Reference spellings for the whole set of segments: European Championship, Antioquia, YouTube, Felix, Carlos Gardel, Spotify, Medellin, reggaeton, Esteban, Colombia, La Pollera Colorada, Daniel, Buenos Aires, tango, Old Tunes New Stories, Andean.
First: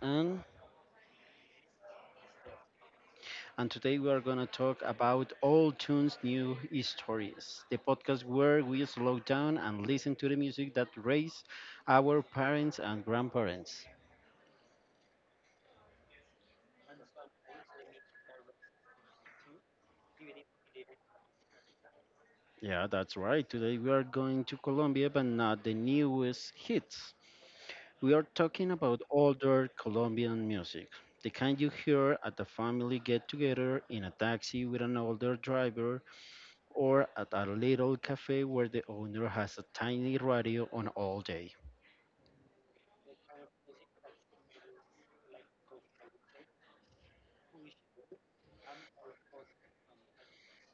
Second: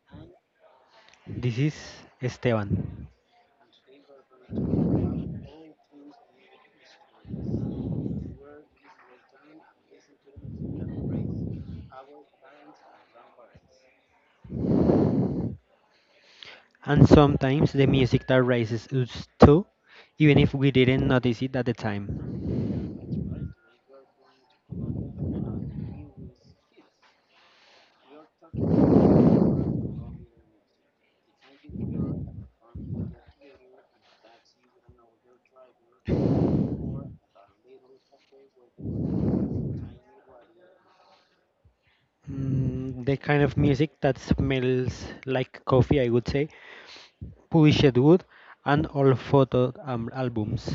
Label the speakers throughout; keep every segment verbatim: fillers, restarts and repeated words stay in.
Speaker 1: and
Speaker 2: This is Esteban.
Speaker 1: and today we are gonna talk about Old Tunes New Stories, the podcast where we slow down and listen to the music that raised our parents and grandparents.
Speaker 2: And sometimes the music that raises us too, even if we didn't notice it at the time.
Speaker 1: Yeah, that's right. Today we are going to Colombia but not the newest hits. We are talking about older Colombian music. The kind you hear at a family get together in a taxi with an older driver or at a little cafe where the owner has a tiny radio on all day.
Speaker 2: Mm, the kind of music that smells like coffee, I would say, polished wood, and old photo um, albums.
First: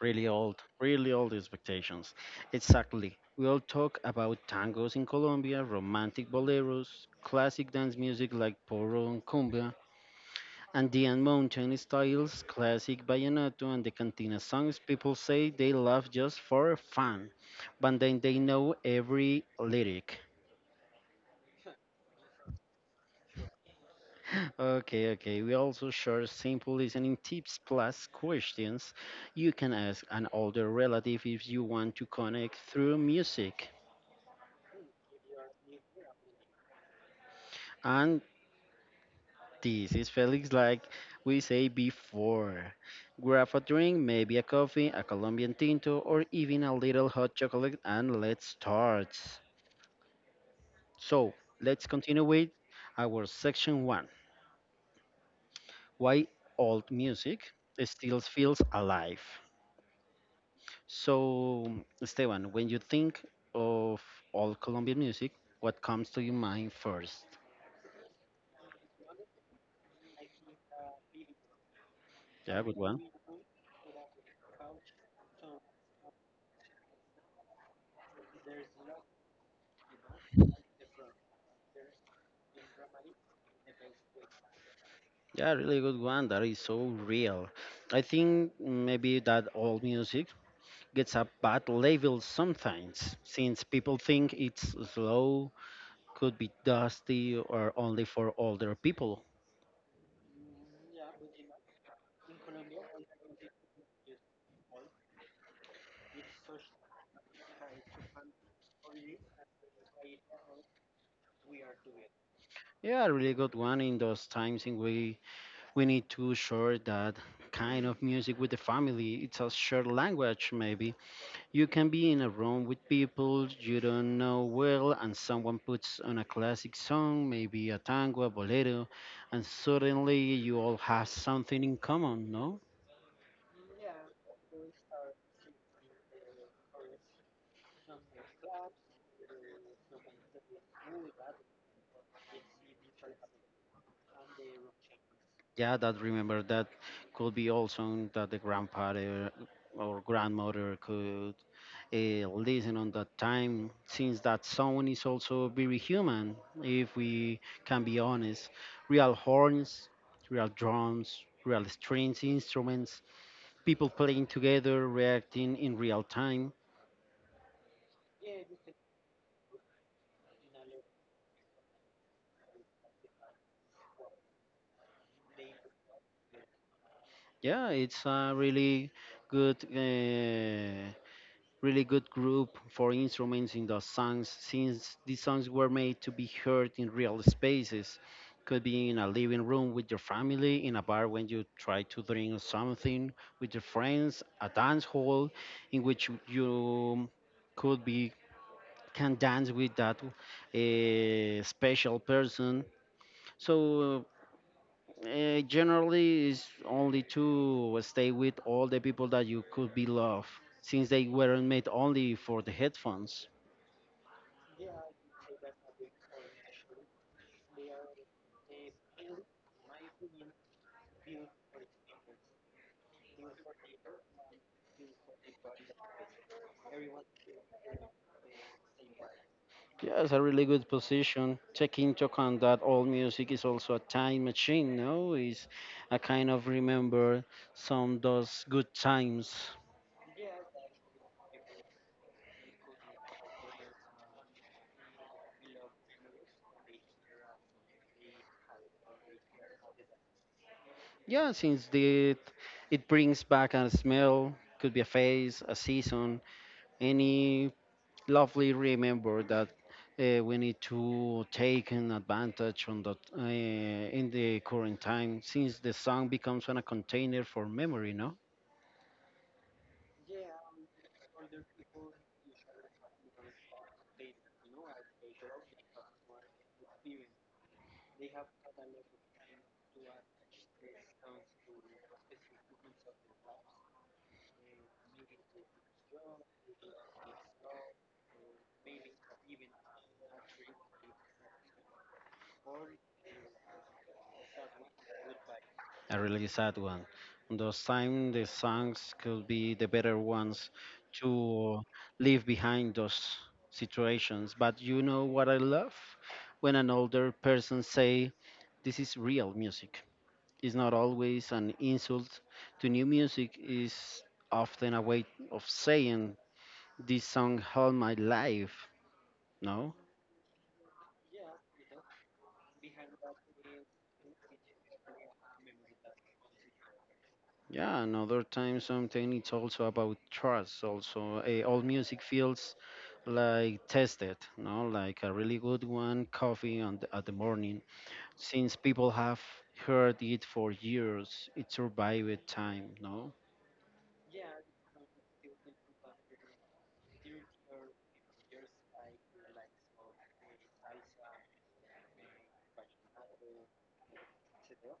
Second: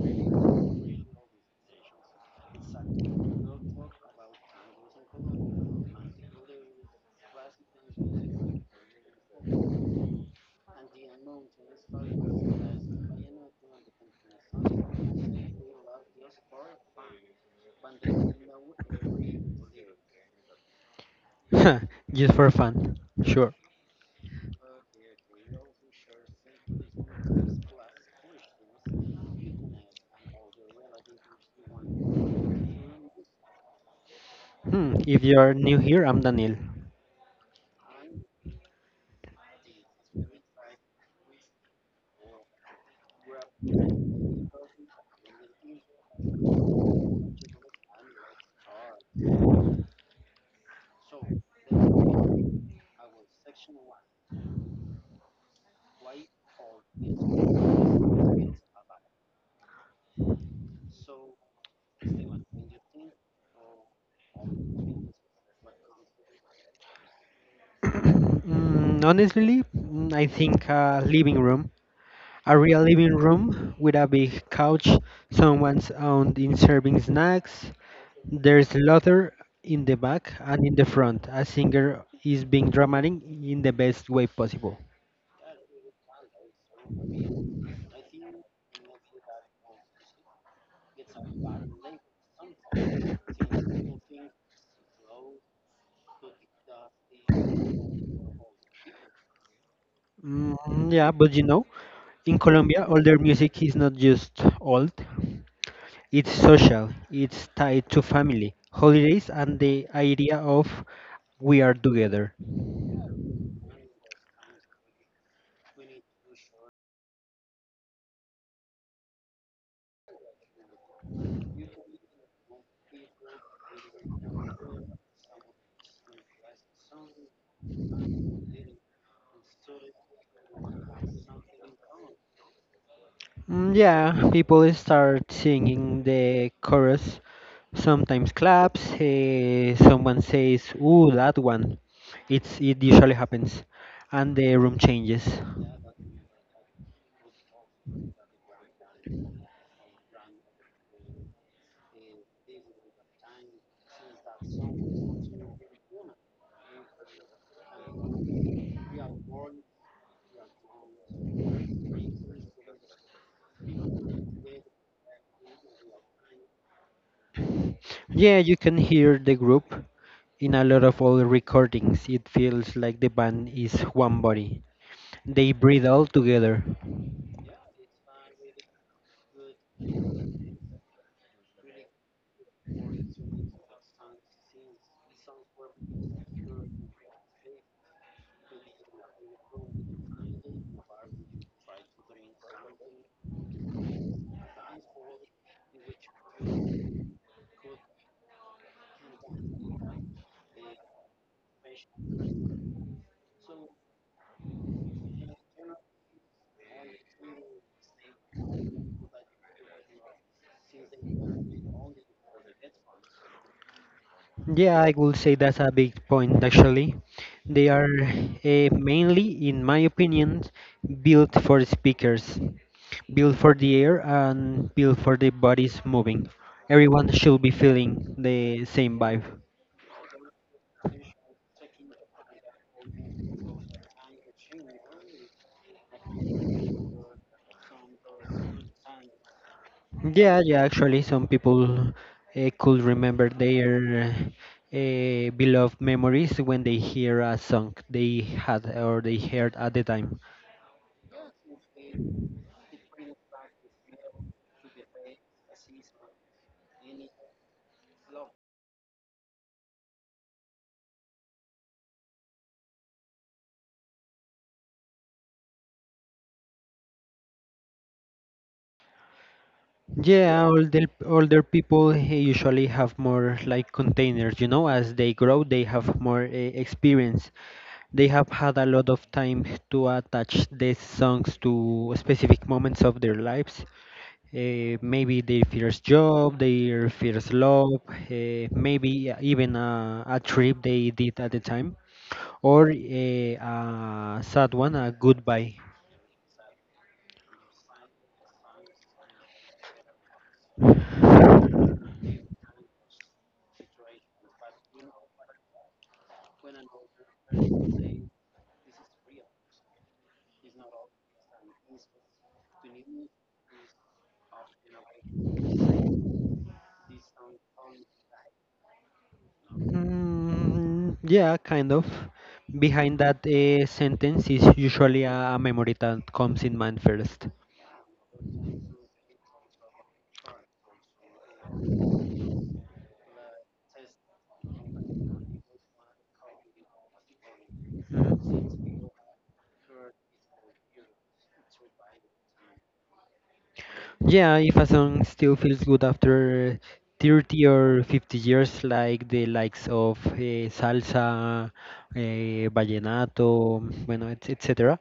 Speaker 1: Really old, really old expectations. Exactly. We'll talk about tangos in Colombia, romantic boleros, classic dance music like porro and cumbia, Andean mountain styles, classic vallenato, and the cantina songs people say they love just for fun, but then they know every lyric.
Speaker 2: Just for fun, sure.
Speaker 1: Okay, okay. We also share simple listening tips plus questions you can ask an older relative if you want to connect through music.
Speaker 2: Hmm, if you're new here, I'm Daniel.
Speaker 1: And this is Felix, like we say before. Grab a drink, maybe a coffee, a Colombian tinto, or even a little hot chocolate, and let's start. So, let's continue with our section one, why old music still feels alive. So, Esteban, when you think of all Colombian music, what comes to your mind first?
Speaker 2: Mm, honestly, mm, I think a living room A
Speaker 1: Yeah, good
Speaker 2: real
Speaker 1: one.
Speaker 2: living room with a big couch, someone's out in serving snacks. There's laughter in the back and in the front. A singer is being dramatic in the best way possible.
Speaker 1: Yeah, really good one. That is so real. I think maybe that all music gets a bad label sometimes, since people think it's slow, could be dusty, or only for older people.
Speaker 2: Mm, yeah, but you know, in Colombia, older music is not just old, it's social, it's tied to family, holidays, and the idea of we are together.
Speaker 1: Yeah, really good one in those times in we we need to share that kind of music with the family. It's a shared language, maybe. You can be in a room with people you don't know well, and someone puts on a classic song, maybe a tango, a bolero, and suddenly you all have something in common, no?
Speaker 2: Mm, yeah, people start singing the chorus, sometimes claps. Eh, someone says, "Ooh, that one." It's it usually happens, and the room changes.
Speaker 1: Yeah, that remember that could be all song that the grandfather or grandmother could uh, listen on that time, since that song is also very human, if we can be honest. Real horns, real drums, real strings, instruments people playing together, reacting in real time.
Speaker 2: Yeah, you can hear the group in a lot of old recordings. It feels like the band is one body. They breathe all together.
Speaker 1: Yeah, it's a really good, uh, really good group for instruments in the songs, since these songs were made to be heard in real spaces. Could be in a living room with your family, in a bar when you try to drink something with your friends, a dance hall in which you could be can dance with that uh, special person. So, Uh, generally, is only to stay with all the people that you could be love, since they weren't made only for the headphones.
Speaker 2: Yeah, I would say that's a big point actually. They are uh, mainly, in my opinion, built for speakers, built for the air and built for the bodies moving. Everyone should be feeling the same vibe.
Speaker 1: Yeah, it's a really good position. Take into account that all music is also a time machine. No, is a kind of remember some those good times.
Speaker 2: Yeah, yeah, actually, some people uh, could remember their uh, beloved memories when they hear a song they had or they heard at the time.
Speaker 1: Yeah, since the it brings back a smell, could be a face, a season, any lovely remember that uh, we need to take an advantage on the uh, in the current time, since the song becomes on a container for memory, no?
Speaker 2: Yeah, older, older people eh, usually have more like containers, you know, as they grow, they have more uh, experience. They have had a lot of time to attach these songs to specific moments of their lives. Uh, maybe their first job, their first love, uh, maybe uh, even a, a trip they did at the time, or a, a sad one, a goodbye.
Speaker 1: A really sad one on those time, the songs could be the better ones to leave behind those situations. But you know what I love, when an older person say this is real music, is not always an insult to new music, is often a way of saying this song held my life, no?
Speaker 2: Mm, yeah, kind of. Behind that uh, sentence is usually a, a memory that comes in mind first.
Speaker 1: Yeah, another time, something, it's also about trust also, eh, all music feels like tested, no, like a really good one coffee on the, at the morning, since people have heard it for years, it survived time, no?
Speaker 2: Yeah, if a song still feels good after thirty or fifty years, like the likes of eh, salsa, eh, vallenato, bueno, et- etc.,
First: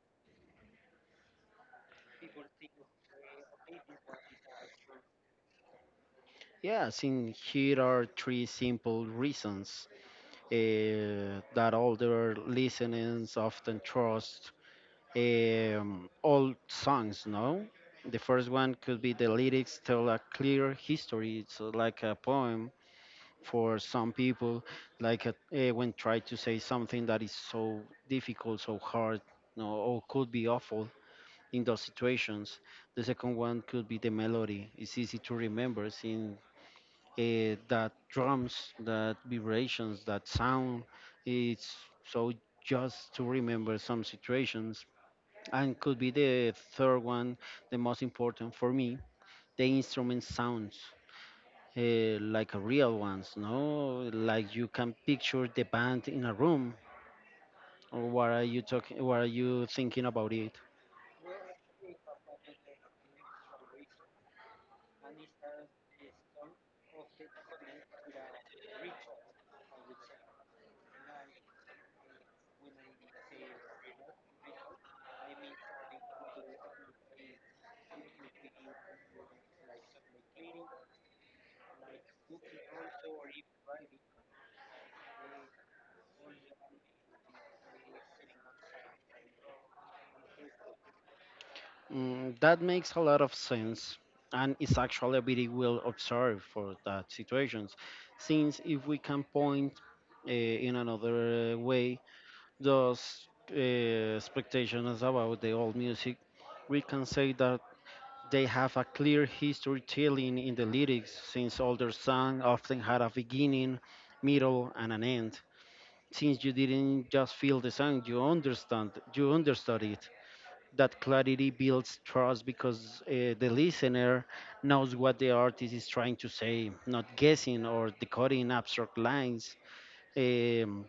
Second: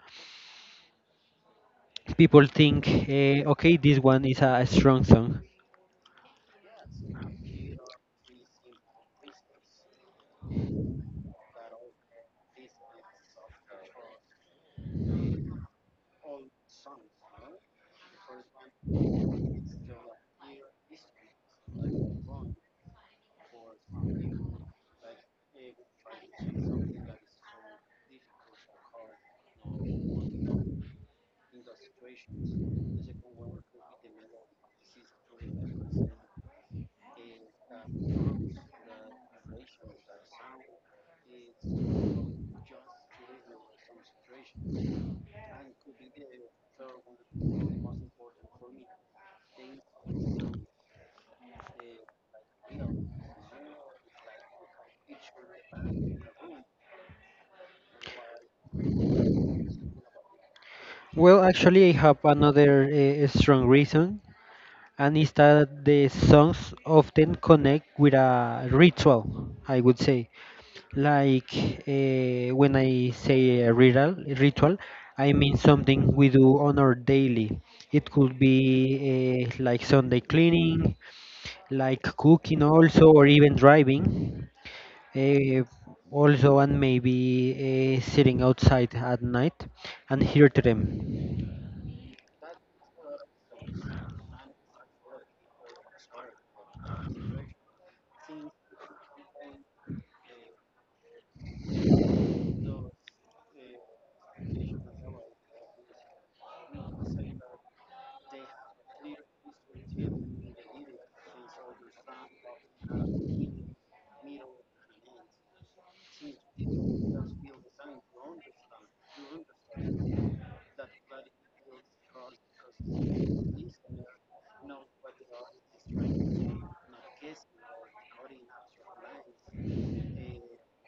Speaker 2: people think, eh, okay, this one is a strong song.
Speaker 1: Yeah, since here are three simple reasons uh, that all their listenings often trust um, old songs, no? The first one could be the lyrics tell a clear history. It's like a poem for some people, like a, eh, when try to say something that is so difficult, so hard, no, or could be awful in those situations. The second one could be the melody. It's easy to remember, since eh, that drums, that vibrations, that sound. It's so just to remember some situations. And could be the third one, the most important for me, the instrument sounds. Uh, like a real ones, no? Like you can picture the band in a room, or what are you talking? What are you thinking about it?
Speaker 2: Well, actually, I have another eh, strong reason, and is that the songs often connect with a ritual, I would say. Like, uh, when I say a ritual, ritual, I mean something we do on our daily. It could be uh, like Sunday cleaning, like cooking also, or even driving. Uh, Also, and maybe uh, sitting outside at night and hear to them.
Speaker 1: Mm, that makes a lot of sense, and it's actually a very well observed for that situations, since if we can point uh, in another way those uh, expectations about the old music, we can say that they have a clear history telling in the lyrics, since older songs often had a beginning, middle, and an end. Since you didn't just feel the song, you understand, you understood it, that clarity builds trust because uh, the listener knows what the artist is trying to say, not guessing or decoding abstract lines, um,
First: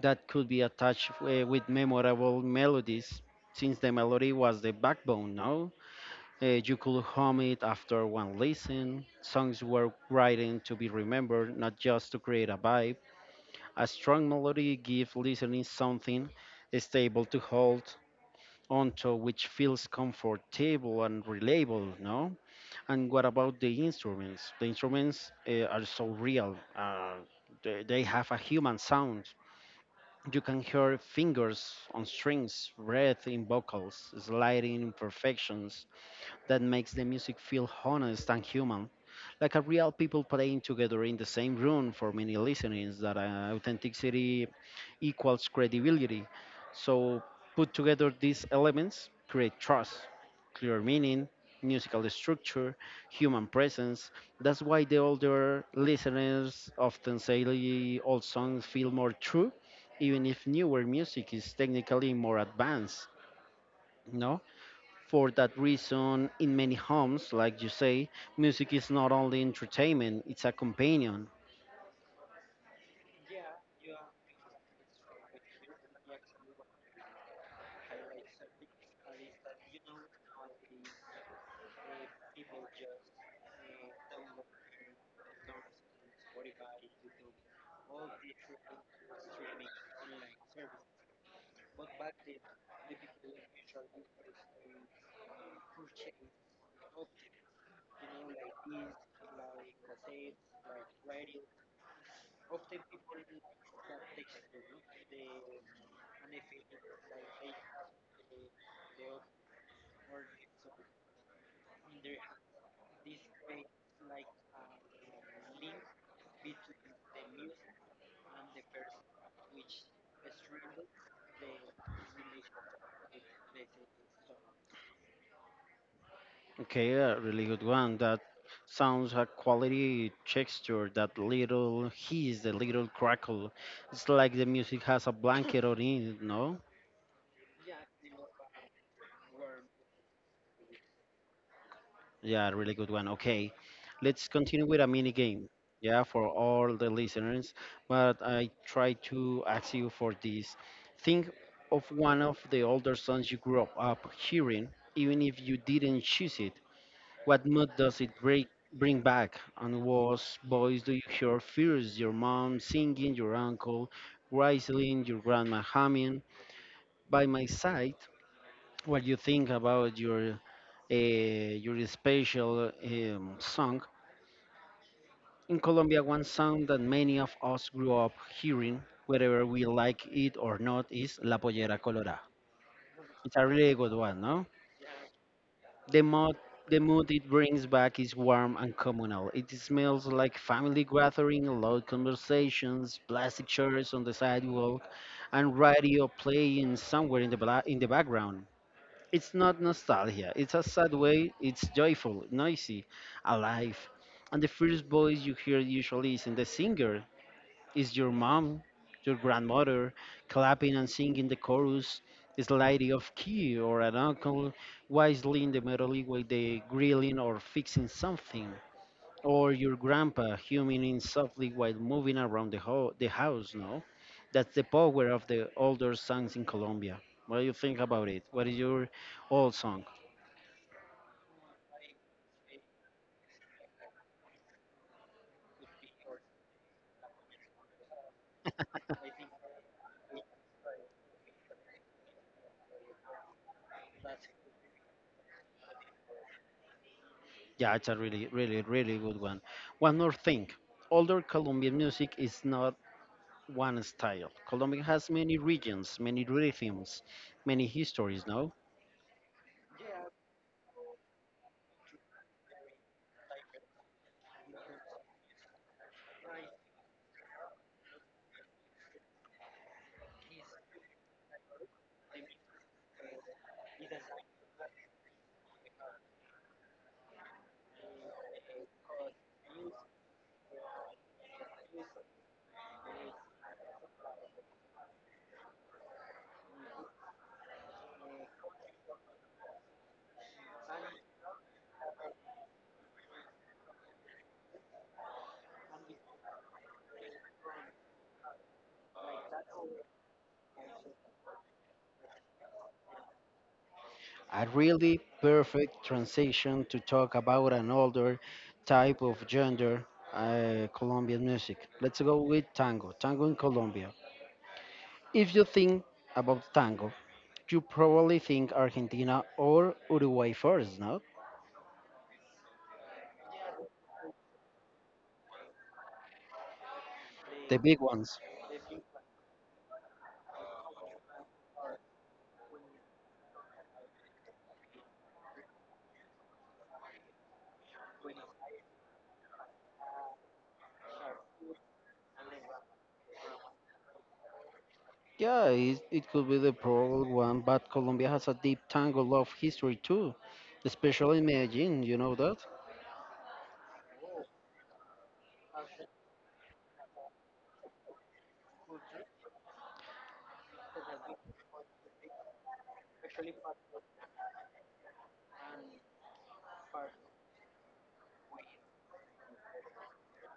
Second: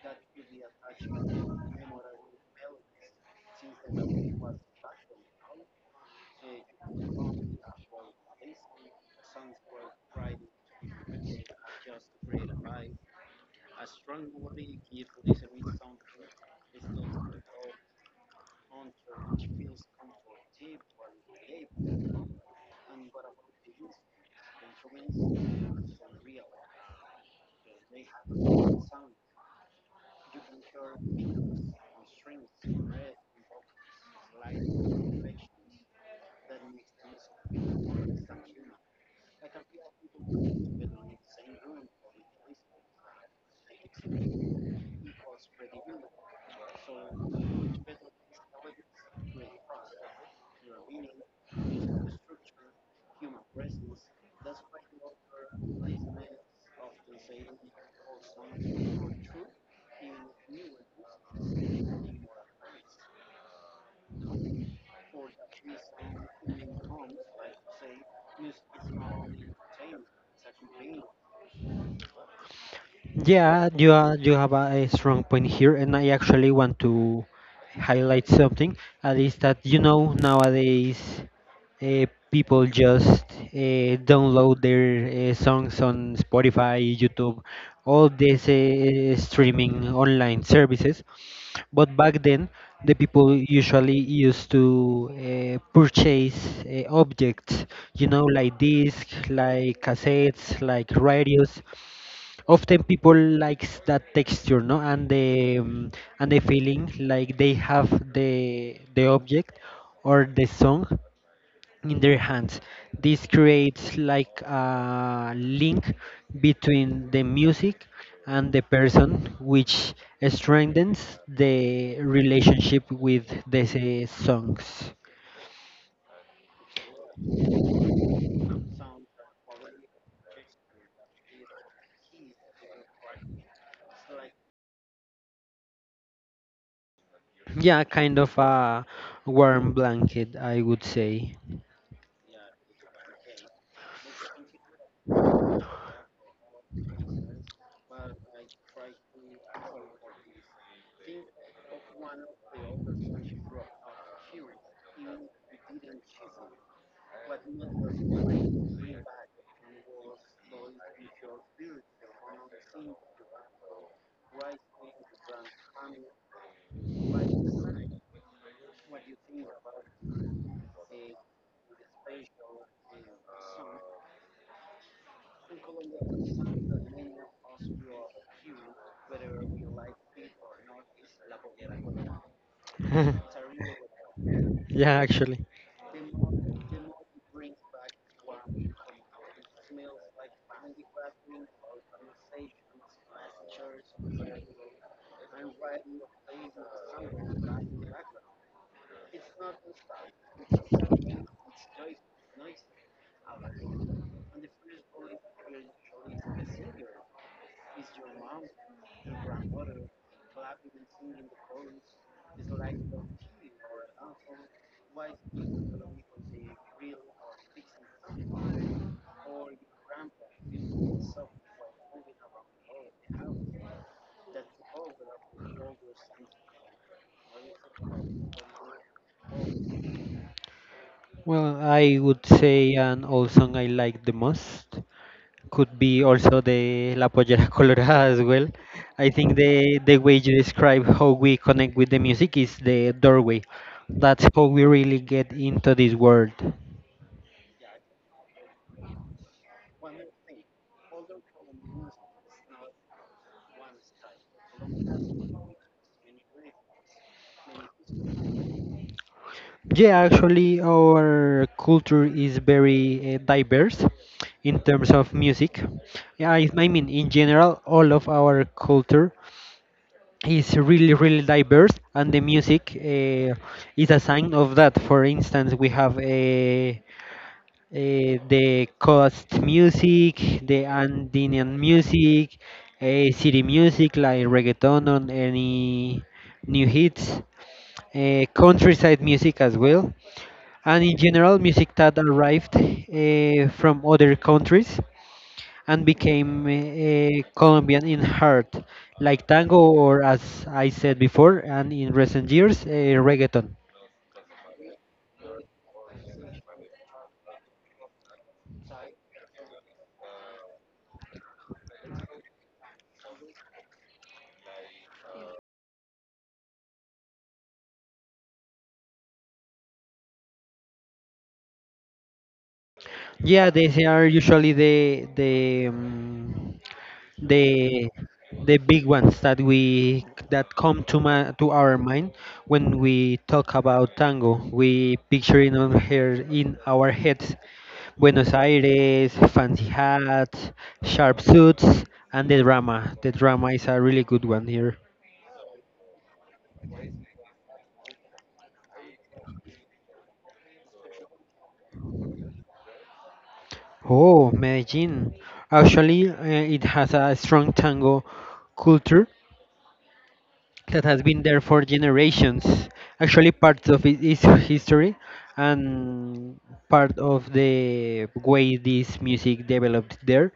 Speaker 1: that could be attached uh, with memorable melodies, since the melody was the backbone. Now you could hum it after one listen. Songs were written to be remembered, not just to create a vibe. A strong melody gives listening something stable to hold onto, which feels comfortable and reliable, no? And what about the instruments? The instruments uh, are so real. Uh, they, they have a human sound. You can hear fingers on strings, breath in vocals, sliding imperfections, that makes the music feel honest and human, like a real people playing together in the same room. For many listeners that uh, authenticity equals credibility. So, put together these elements, create trust, clear meaning, musical structure, human presence. That's why the older listeners often say the old songs feel more true, even if newer music is technically more advanced. No? For that reason, in many homes, like you say, music is not only entertainment, it's a companion.
Speaker 2: Yeah, you are, you have a, a strong point here, and I actually want to highlight something. At least that you know nowadays. uh, People just uh, download their uh, songs on Spotify, YouTube, all these uh, streaming online services. But back then, the people usually used to uh, purchase uh, objects, you know, like discs, like cassettes, like radios. Often people likes that texture, no, and the um, and the feeling like they have the the object or the song in their hands. This creates like a link between the music and the person, which strengthens the relationship with these songs.
Speaker 1: Okay, a really good one. That sounds a quality texture, that little hiss, the little crackle. It's like the music has a blanket on it, no?
Speaker 2: Yeah, kind of a warm blanket, I would say.
Speaker 1: Yeah, really good one. Okay, let's continue with a mini game. Yeah, for all the listeners, but I try to ask you for this. Think of one of the older songs you grew up, up hearing, even if you didn't choose it. What mood does it break, bring back? And what voice do you hear first? Your mom singing, your uncle whistling, your grandma humming. By my side, what you think about your uh, your special um, song. In Colombia, one sound that many of us grew up hearing, whether we like it or not, is La Pollera Colorada. It's a really good one, no?
Speaker 2: Yeah, actually.
Speaker 1: The mood, the mood it brings back is warm and communal. It smells like family gathering, loud conversations, plastic chairs on the sidewalk, and radio playing somewhere in the, bla- in the background. It's not nostalgia. It's a sad way. It's joyful, noisy, alive, and the first voice you hear usually isn't the singer. Is your mom, your grandmother, clapping and singing the chorus, is the lady of key or an uncle wisely in the middle while they grilling or fixing something? Or your grandpa humming in softly while moving around the, ho- the house, no? That's the power of the older songs in Colombia. What do you think about it? What is your old song?
Speaker 2: Well, I would say an old song I like the most could be also the La Pollera Colorada as well. I think the the way you describe how we connect with the music is the doorway. That's how we really get into this world.
Speaker 1: Yeah, it's a really, really, really good one. One more thing, older Colombian music is not one style. Colombia has many regions, many rhythms, many histories, no?
Speaker 2: Yeah, actually, our culture is very uh, diverse in terms of music. Yeah, I, I mean, in general, all of our culture is really, really diverse, and the music uh, is a sign of that. For instance, we have uh, eh, the coast music, the Andean music, eh, city music like reggaeton on any new hits, eh, countryside music as well, and in general music that arrived eh, from other countries and became eh, Colombian in heart, like tango, or as I said before, and in recent years, eh, reggaeton.
Speaker 1: A really perfect transition to talk about an older type of gender, uh, Colombian music. Let's go with tango, tango in Colombia. If you think about tango, you probably think Argentina or Uruguay first, no?
Speaker 2: Yeah, these are usually the the. Um,
Speaker 1: The big
Speaker 2: the
Speaker 1: ones.
Speaker 2: the big ones that we that come to my to our mind. When we talk about tango, we picture it on her in our heads. Buenos Aires, fancy hats, sharp suits, and the drama the drama is a really good one here.
Speaker 1: Yeah, it, it could be the probable one, but Colombia has a deep tango love history too, especially in Medellin, you know that?
Speaker 2: Oh, Medellin actually uh, it has a strong tango culture that has been there for generations. Actually, parts of it is history, and part of the way this music developed there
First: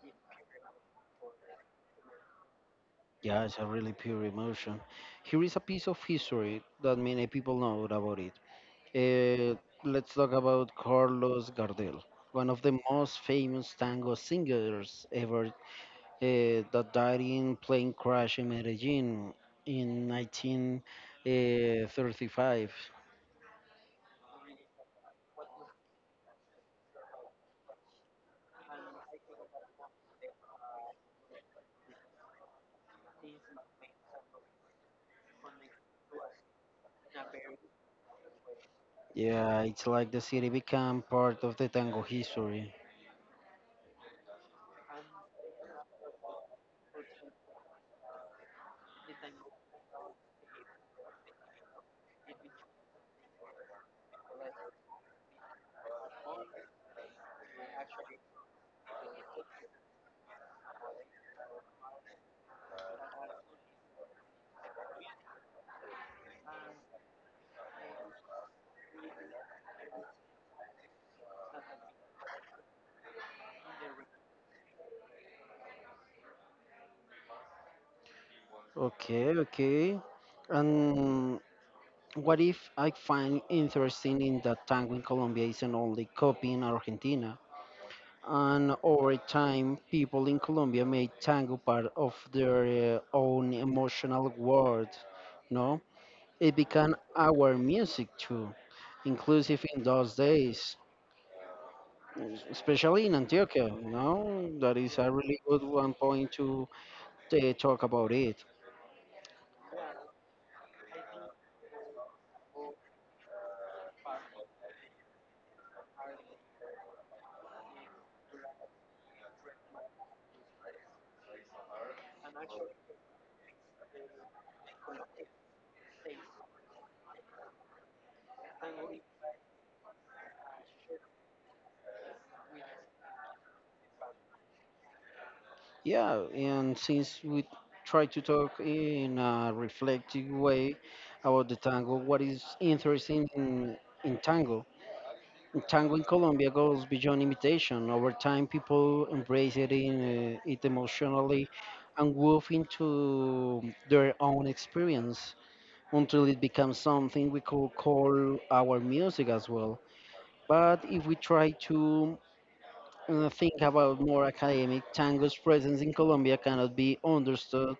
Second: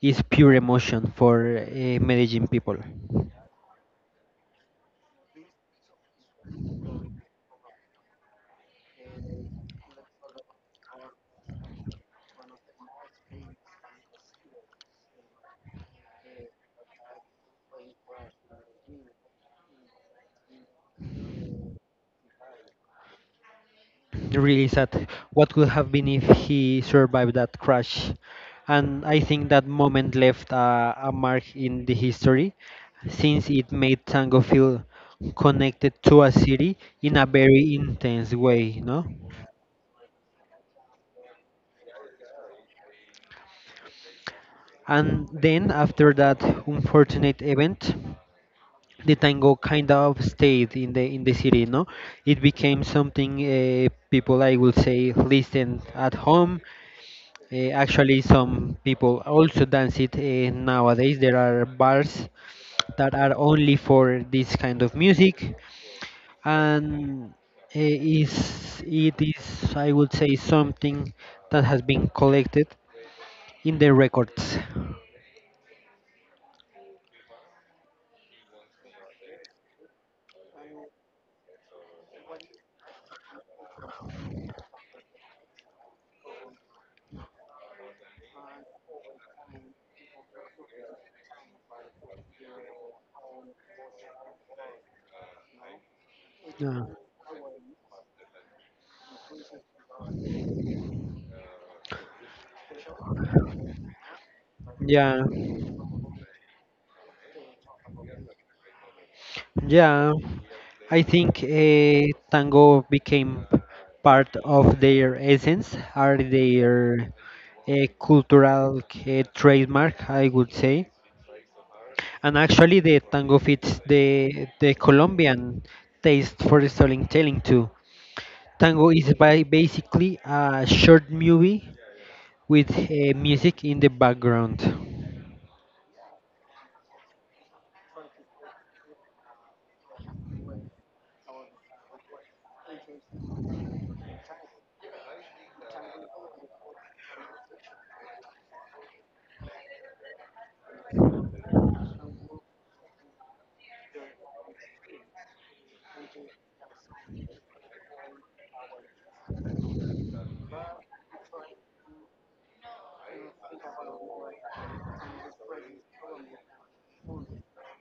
Speaker 2: is pure emotion for uh, Medellin people.
Speaker 1: Yeah, it's a really pure emotion. Here is a piece of history that many people know about it. Uh, let's talk about Carlos Gardel, one of the most famous tango singers ever, uh, that died in plane crash in Medellin in nineteen thirty-five.
Speaker 2: Really sad. What could have been if he survived that crash? And I think that moment left a, a mark in the history, since it made tango feel connected to a city in a very intense way. No.
Speaker 1: Yeah, it's like the city became part of the tango history.
Speaker 2: And then after that unfortunate event, the tango kind of stayed in the in the city. No, it became something uh, people I will say listen at home. Uh, actually, some people also dance it uh, nowadays. There are bars that are only for this kind of music, and uh, is it is I would say something that has been collected in the records.
Speaker 1: Okay, okay. And what if I find interesting in that tango in Colombia isn't only copying Argentina? And over time, people in Colombia made tango part of their uh, own emotional world. No, it
Speaker 2: Yeah.
Speaker 1: became our music too, inclusive in those days, especially in Antioquia. You know, that is a
Speaker 2: Yeah.
Speaker 1: really good one point to uh, talk about it.
Speaker 2: Yeah, I think uh, tango became part of their essence, are their uh, cultural uh, trademark, I would say. And actually, the tango fits the the Colombian taste for storytelling too. Tango is by basically a short movie with uh, music in the background.
Speaker 1: Yeah, and since we try to talk in a reflective way about the tango, what is interesting in, in tango? Tango in Colombia goes beyond imitation. Over time, people embrace it, in, uh, it emotionally and wove into their own experience until it becomes something we could call our music as well. But if we try to uh, think about more academic, tango's presence in Colombia cannot be understood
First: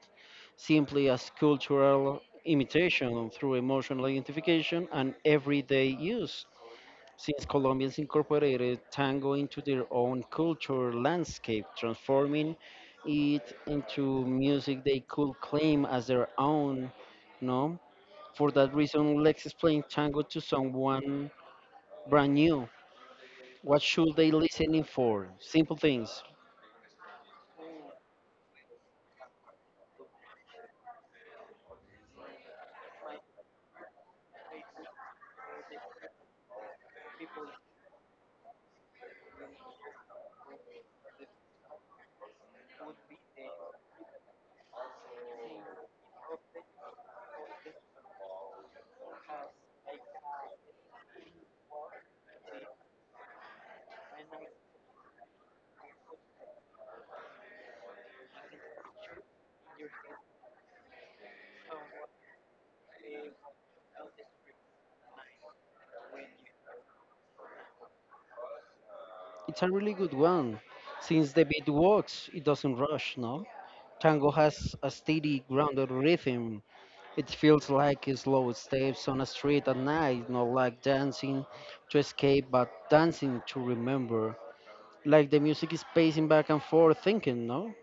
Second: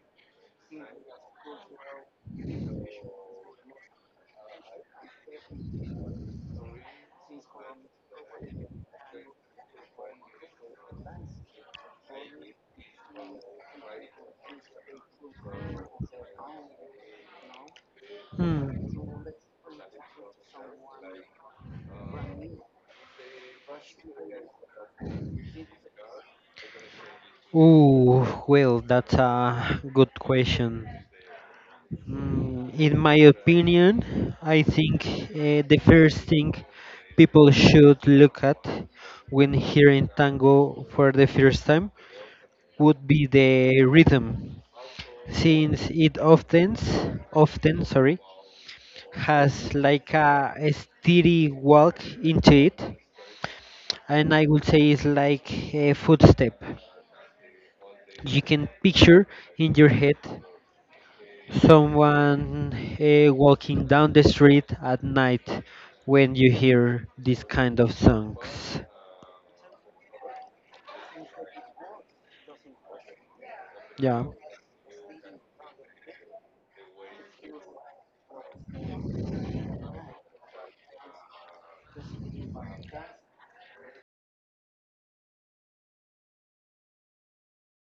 Speaker 1: simply as cultural imitation through emotional identification and everyday use. Since Colombians incorporated tango into their own culture landscape, transforming it into music they could claim as their own, no? For that
Speaker 2: Hmm.
Speaker 1: reason, let's explain tango to someone brand new. What should they listening for? Simple things.
Speaker 2: Ooh, well, that's a good question. Mm, in my opinion, I think uh, the first thing people should look at when hearing tango for the first time would be the rhythm, since it often, often, sorry, has like a, a steady walk into it, and I would say it's like a footstep. You can picture in your head someone uh, walking down the street at night when you hear this kind of songs.
Speaker 1: It's a really good one. Since the beat works, it doesn't rush, no?
Speaker 2: Yeah,
Speaker 1: Tango has a steady, grounded rhythm. It feels like slow steps on a street at night, not like dancing to escape, but dancing to remember. Like the music is pacing back and forth, thinking, no?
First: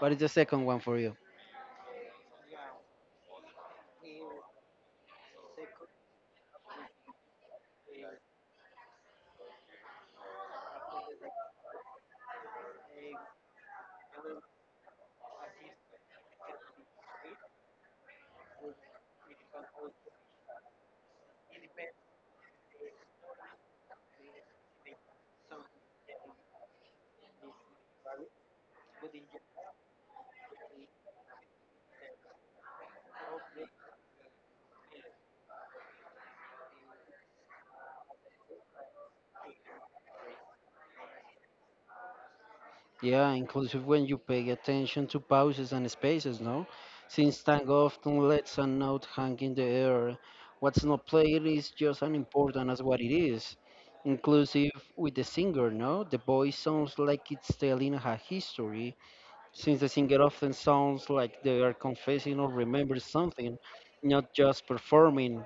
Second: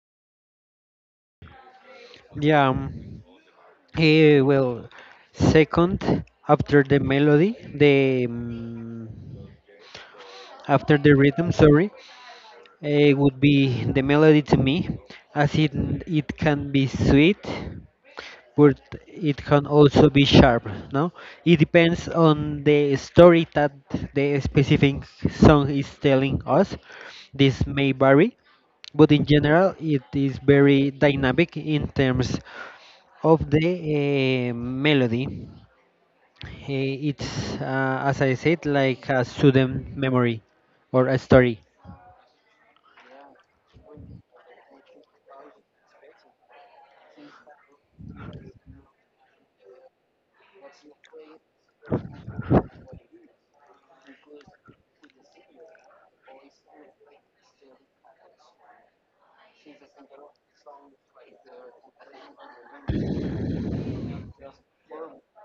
Speaker 1: What is the second one for you?
Speaker 2: yeah. um, eh, Well, second after the melody, the um, after the rhythm, sorry, eh, would be the melody to me, as it it can be sweet, but it can also be sharp. No, it depends on the story that the specific song is telling us. This may vary, but in general it is very dynamic in terms of the uh, melody. Eh, it's uh, as I said, like a sudden memory or a story.
Speaker 1: Yeah, inclusive when you pay attention to pauses and spaces, no? Since tango often lets a note hang in the air, what's not played is just as important as what it is. Inclusive with the singer, no? The voice sounds like it's telling a history, since the singer often sounds like they are confessing or remembering something, not just performing.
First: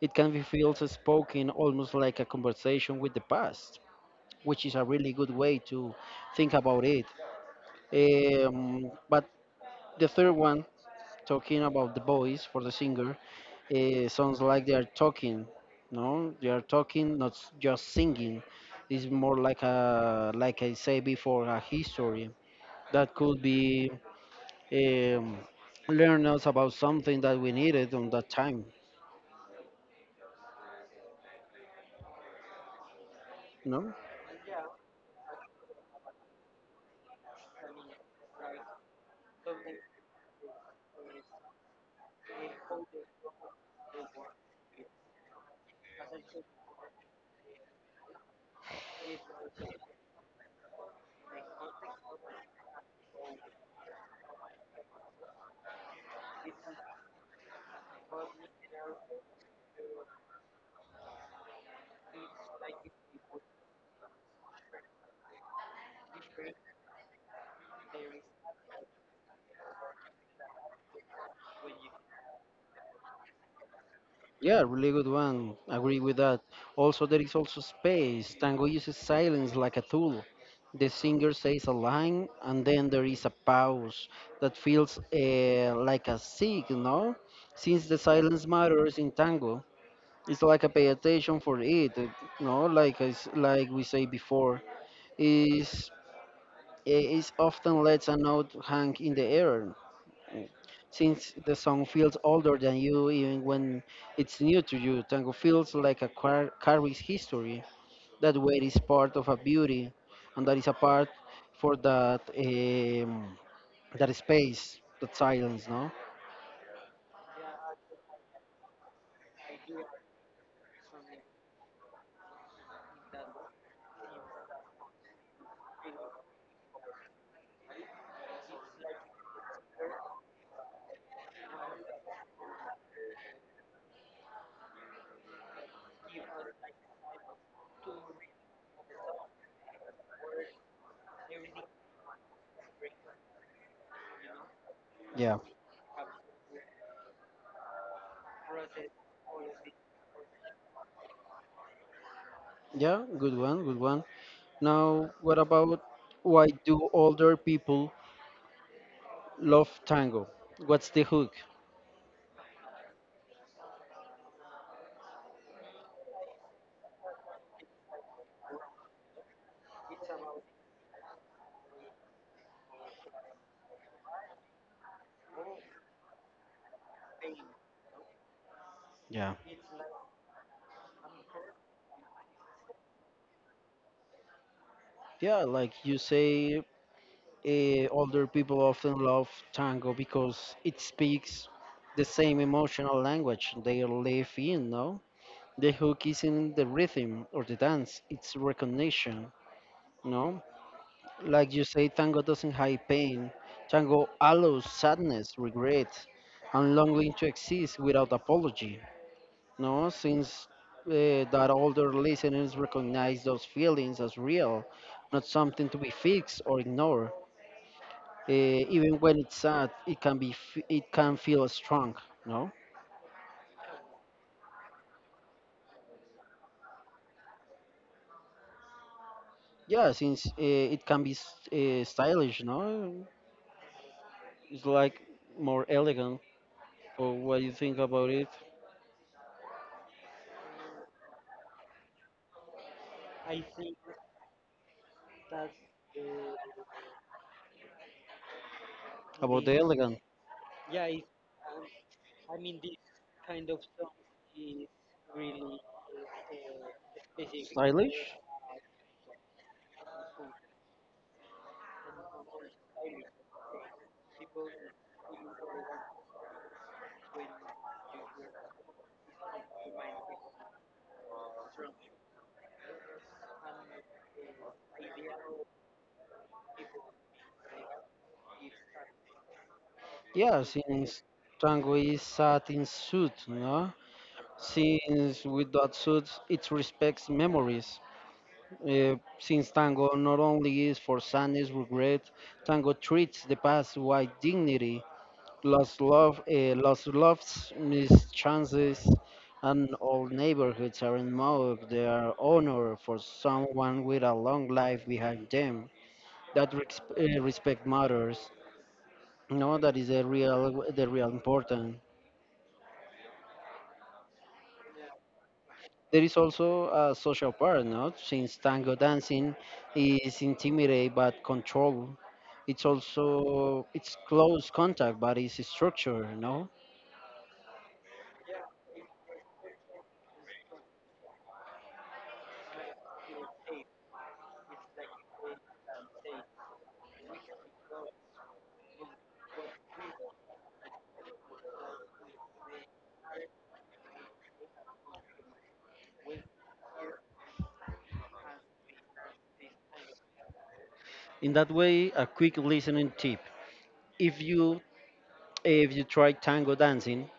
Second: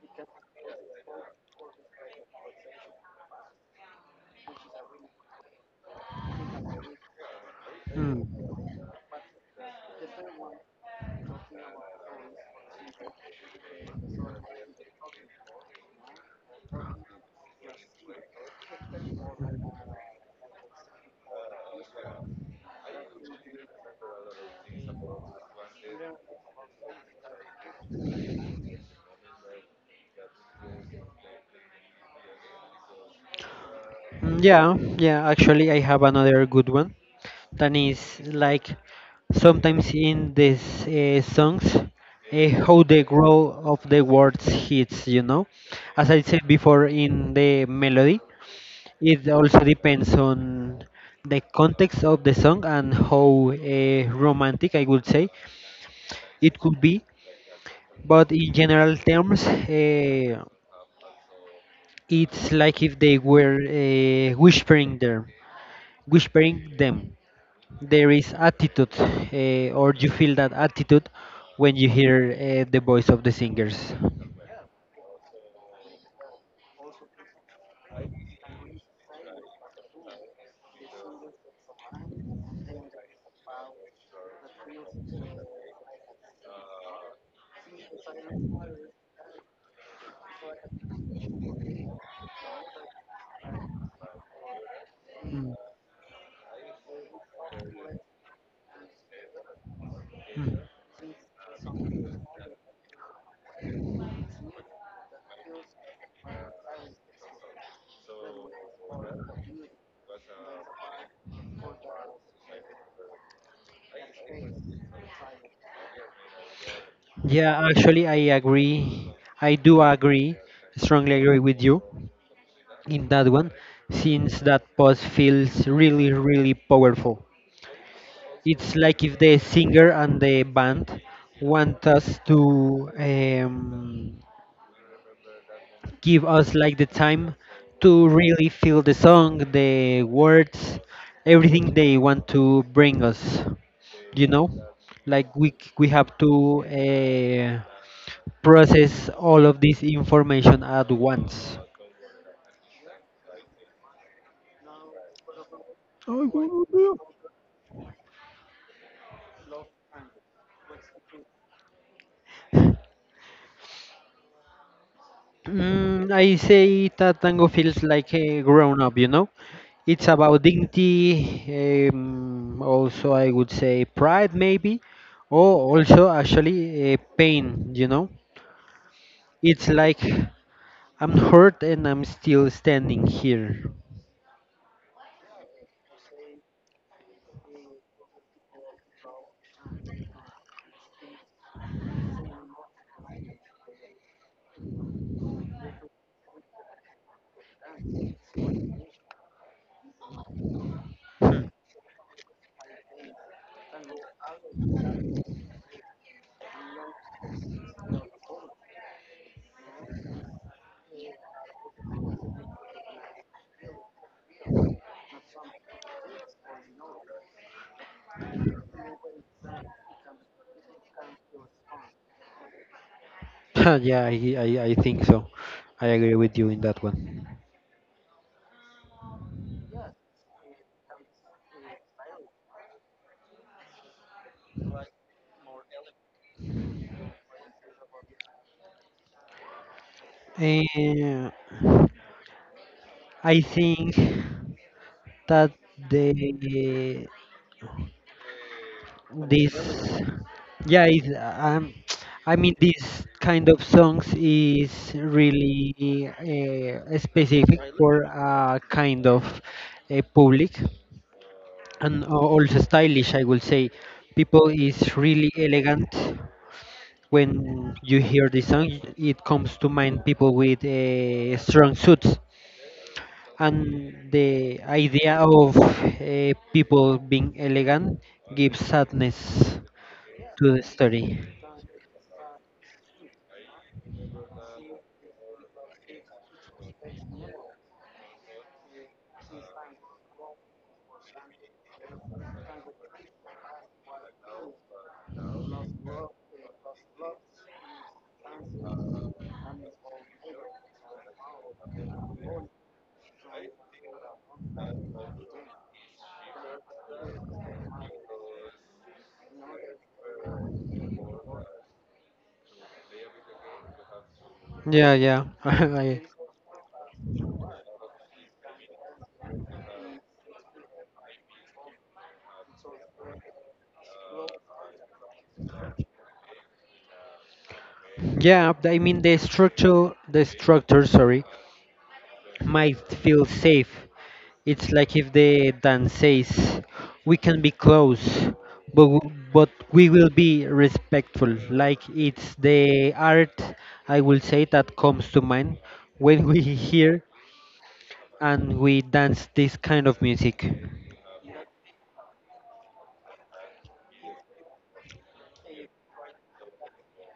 Speaker 1: It can be felt as spoken almost like a conversation with the past, which is a really good way to think about it.
Speaker 2: Mm.
Speaker 1: Um, but the third one, talking about the voice for the singer, uh, sounds like they are talking. No, they are talking, not s- just singing. It's more like a, like I say before, a history that could be um, learn us about something that we needed on that time. No.
Speaker 2: Mm, yeah yeah Actually, I have another good one. That is, like, sometimes in these uh, songs, uh, how the grow of the words hits, you know. As I said before, in the melody, it also depends on the context of the song and how uh, romantic I would say it could be. But in general terms, uh, it's like if they were uh, whispering there, whispering them. There is attitude, uh, or you feel that attitude when you hear uh, the voice of the singers.
Speaker 1: Yeah, really good one. Agree with that. Also, there is also space. Tango uses silence like a tool. The singer says a line, and then there is a pause that feels uh, like a signal. Since the silence matters in tango, it's like a pay attention for it. You know, like I s like we say before,
Speaker 2: Mm.
Speaker 1: is eh, is often lets a note hang in the air eh, since the song feels older than you even when it's new to you. Tango feels like a car- carries history. That weight is part of a beauty, and that is a part for that um, that space, that silence, no?
Speaker 2: Yeah, actually, I agree. I do agree, strongly agree with you in that one, since that pause feels really, really powerful. It's like if the singer and the band want us to, um, give us like the time to really feel the song, the words, everything they want to bring us. You know, like
Speaker 1: Yeah,
Speaker 2: we c- we have to uh, process all of this information at once.
Speaker 1: yeah, good one, good one. Now, what about why
Speaker 2: I
Speaker 1: do older people love tango? What's the hook?
Speaker 2: Mm, I say that tango feels like a grown up, you know? It's about dignity, um, also, I would say pride, maybe, or also actually uh, pain, you know?
Speaker 1: Yeah.
Speaker 2: It's like, I'm hurt and I'm still standing here.
Speaker 1: Yeah, like you say, eh, older people often love tango because it speaks the same emotional language they live in, no? The hook isn't the rhythm or the dance, it's recognition, no? Like you say, tango doesn't hide pain. Tango allows sadness, regret, and longing to exist without apology, no? Since uh, that older listeners recognize those feelings as real, not something to be fixed or ignored, uh, even when it's sad it can be f- it can feel strong, no?
Speaker 2: yeah, I, I, I think so. I agree with you in that one.
Speaker 1: Yeah, since uh, it can be uh, stylish, no? It's like more elegant, or what do you think about it,
Speaker 2: Eh, I think that the
Speaker 1: about
Speaker 2: this
Speaker 1: the elegant,
Speaker 2: Yeah, is um, I mean this kind of songs is really uh, specific
Speaker 1: stylish?
Speaker 2: for a kind of a public and a- also stylish, I would say, people is really elegant. When you hear this song, it comes to mind people with uh, strong suits, and the idea of uh, people being elegant gives sadness
Speaker 1: Yeah,
Speaker 2: to the
Speaker 1: since
Speaker 2: story.
Speaker 1: tango is satin suit, no? Since with that suit it respects memories. Uh, since tango not only is for sadness, regret, tango treats the past with dignity, lost love, uh, lost loves, missed chances, and all neighborhoods are in mourning. They are honor for someone with a long life behind them. That resp- uh, respect matters. No, that is the real, the real important.
Speaker 2: Yeah, yeah, I-
Speaker 1: There is also a social part, no? Since tango dancing is intimidate but controlled, it's also it's close contact but it's structured, no?
Speaker 2: yeah. I mean the structure, the structure, sorry, might feel safe. It's like if the Dan says, we can be close, but, w- but we will be respectful. Like it's the art, I will say, that comes to mind when we hear and we dance this kind of music.
Speaker 1: In that way, a quick listening tip: if you if you try tango dancing,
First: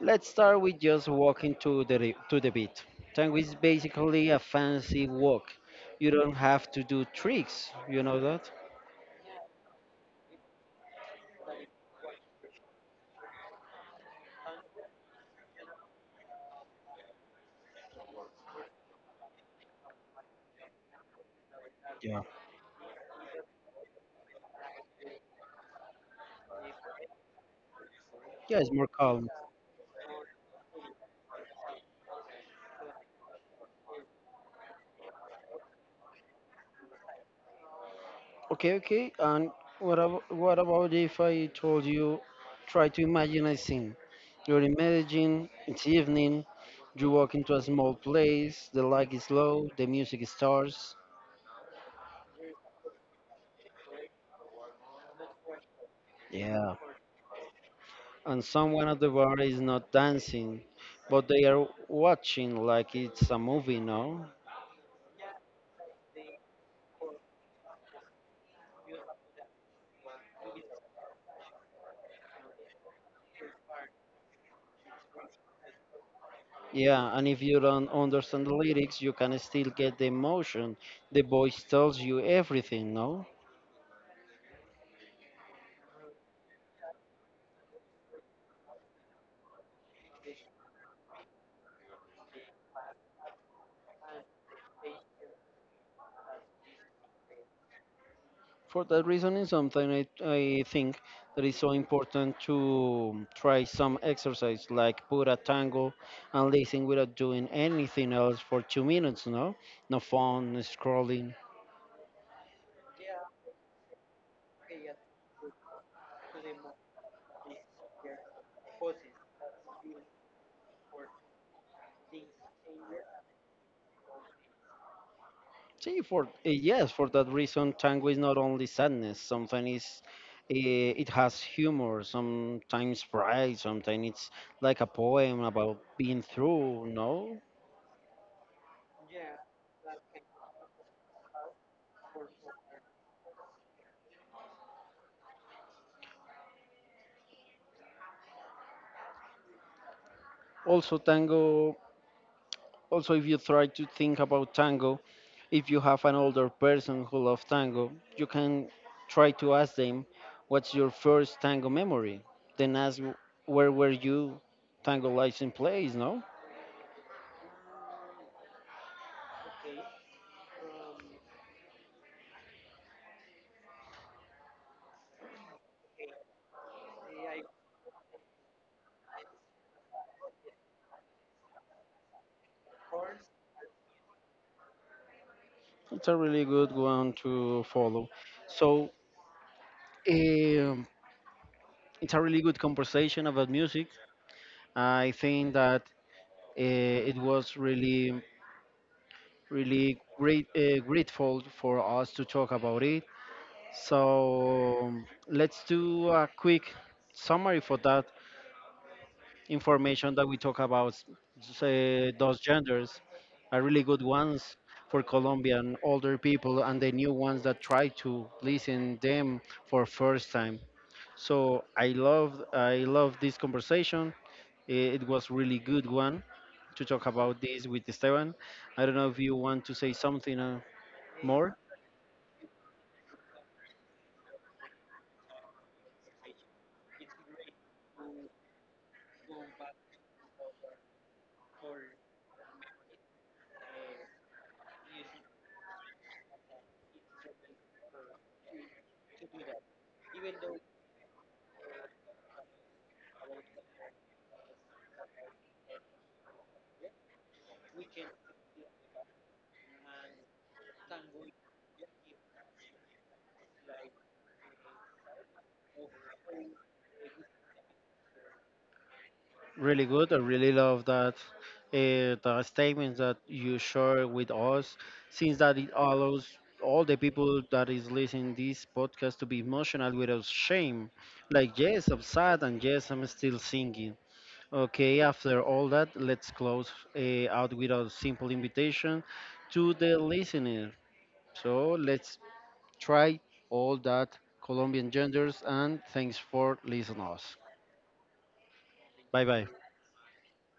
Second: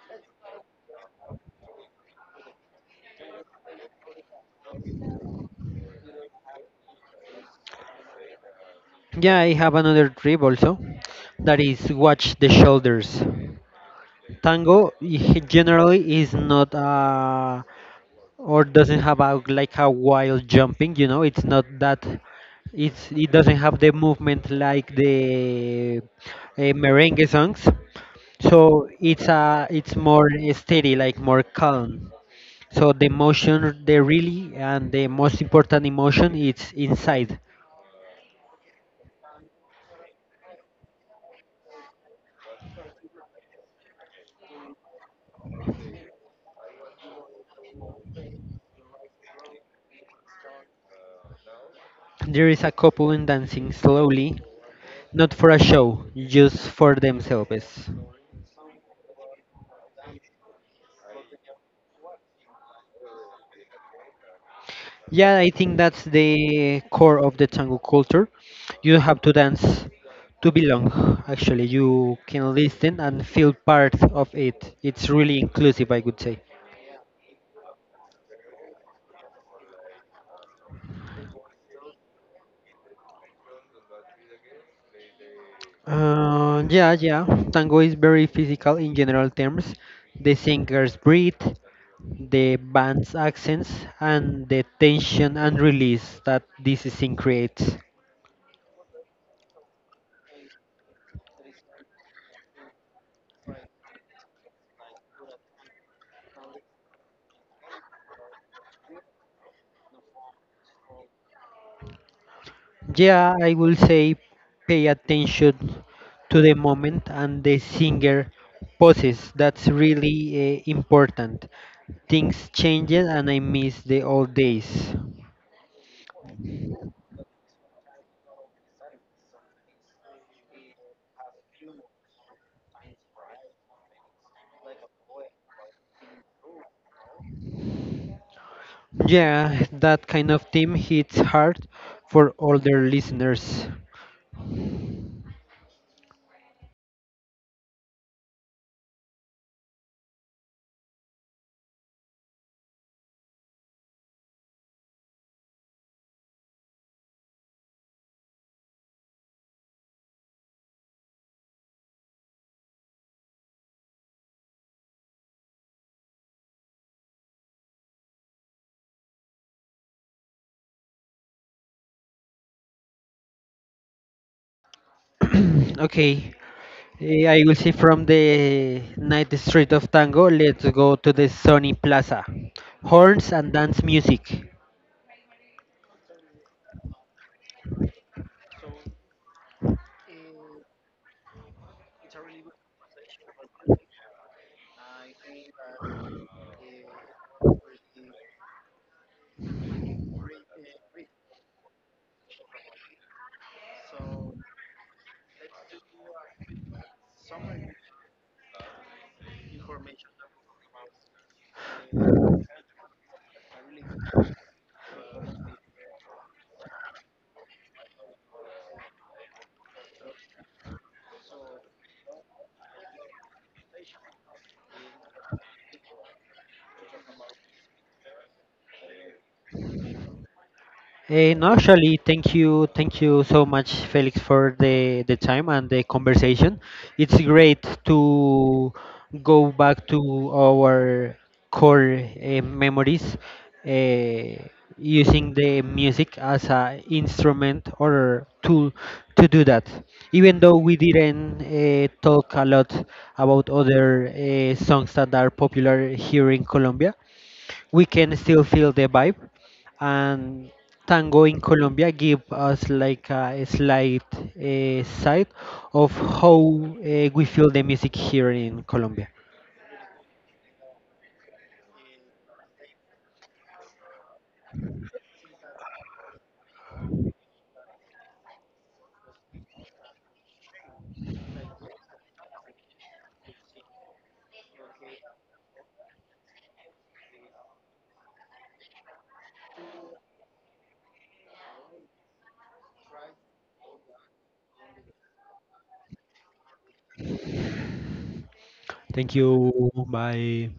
Speaker 1: let's start with just walking to the ri- to the beat. Tango is basically a fancy walk. You don't have to do tricks. You know that?
Speaker 2: Yeah, I have another trip also, that is watch the shoulders. Tango i- generally is not a, or doesn't have a, like a wild jumping, you know, it's not that,
Speaker 1: Yeah.
Speaker 2: it's it doesn't have the movement like the uh, merengue songs.
Speaker 1: Yeah, it's more
Speaker 2: So
Speaker 1: calm.
Speaker 2: it's uh it's more steady, like more calm. So the emotion, the really and the most important emotion, it's inside.
Speaker 1: Okay, okay. And what about, what about if I told you try to imagine a scene? You're in Medellin, it's evening, you walk into a small place, the light is low, the music starts.
Speaker 2: There is a couple in dancing slowly, not for a show, just
Speaker 1: Yeah.
Speaker 2: for themselves.
Speaker 1: And someone at the bar is not dancing, but they are watching like it's a movie, no?
Speaker 2: Yeah, I think that's the core of the tango culture. You have to dance to belong. Actually, you can listen and feel part of it. It's really inclusive, I would say.
Speaker 1: Yeah, and if you don't understand the lyrics, you can still get the emotion. The voice tells you everything, no?
Speaker 2: Uh, yeah, yeah. Tango is very physical in general terms. The singer's breathe, the band's accents, and the tension and release that this scene creates.
Speaker 1: For that reason, is something I, I think that is so important to try some exercise like pura tango and listen without doing anything else for two minutes, no? No phone, no scrolling.
Speaker 2: Yeah, I will say pay attention to the moment and the singer poses. That's really uh, important. Things change, and I miss the old days.
Speaker 1: See, for eh, yes, for that reason, tango is not only sadness. Sometimes is eh, it has humor, sometimes pride, sometimes it's like a poem about being through, no?
Speaker 2: Yeah, that kind of theme hits hard for older listeners.
Speaker 1: Also, tango. Also, if you try to think about tango, if you have an older person who loves tango, you can try to ask them, what's your first tango memory? Then ask, where were you tango license plays? No?
Speaker 2: Okay, eh, I will say from the night street of tango, let's go to the sunny plaza. Horns and dance music.
Speaker 1: It's a really good one to follow. So, um, it's a really good conversation about music. I think that uh, it was really, really great, uh, grateful for us to talk about it. So, let's do a quick summary for that information that we talk about, say, those genders are really good ones for Colombian older people and the new ones that try to listen them for first time. So I love I love this conversation. I- It was really good one to talk about this with Esteban. I don't know if you want to say something uh,
Speaker 2: Eh, no,
Speaker 1: more.
Speaker 2: actually, thank you, thank you so much, Felix, for the the time and the conversation. It's great to go back to our core uh, memories, uh, using the music as a instrument or tool to do that. Even though we didn't uh, talk a lot about other uh, songs that are popular here in Colombia, we can still feel the vibe, and tango in Colombia give us like a slight uh, sight of how uh, we feel the music here in Colombia.
Speaker 1: Really good. I really love that uh, the statements that you share with us, since that it allows all the people that is listening this podcast to be emotional without shame. Like yes, I'm sad, and yes, I'm still singing. Okay, after all that, let's close uh, out with a simple invitation to the listener. So let's try all that Colombian genders, and thanks for listening us.
Speaker 2: Thank
Speaker 1: Bye bye.
Speaker 2: you. Bye.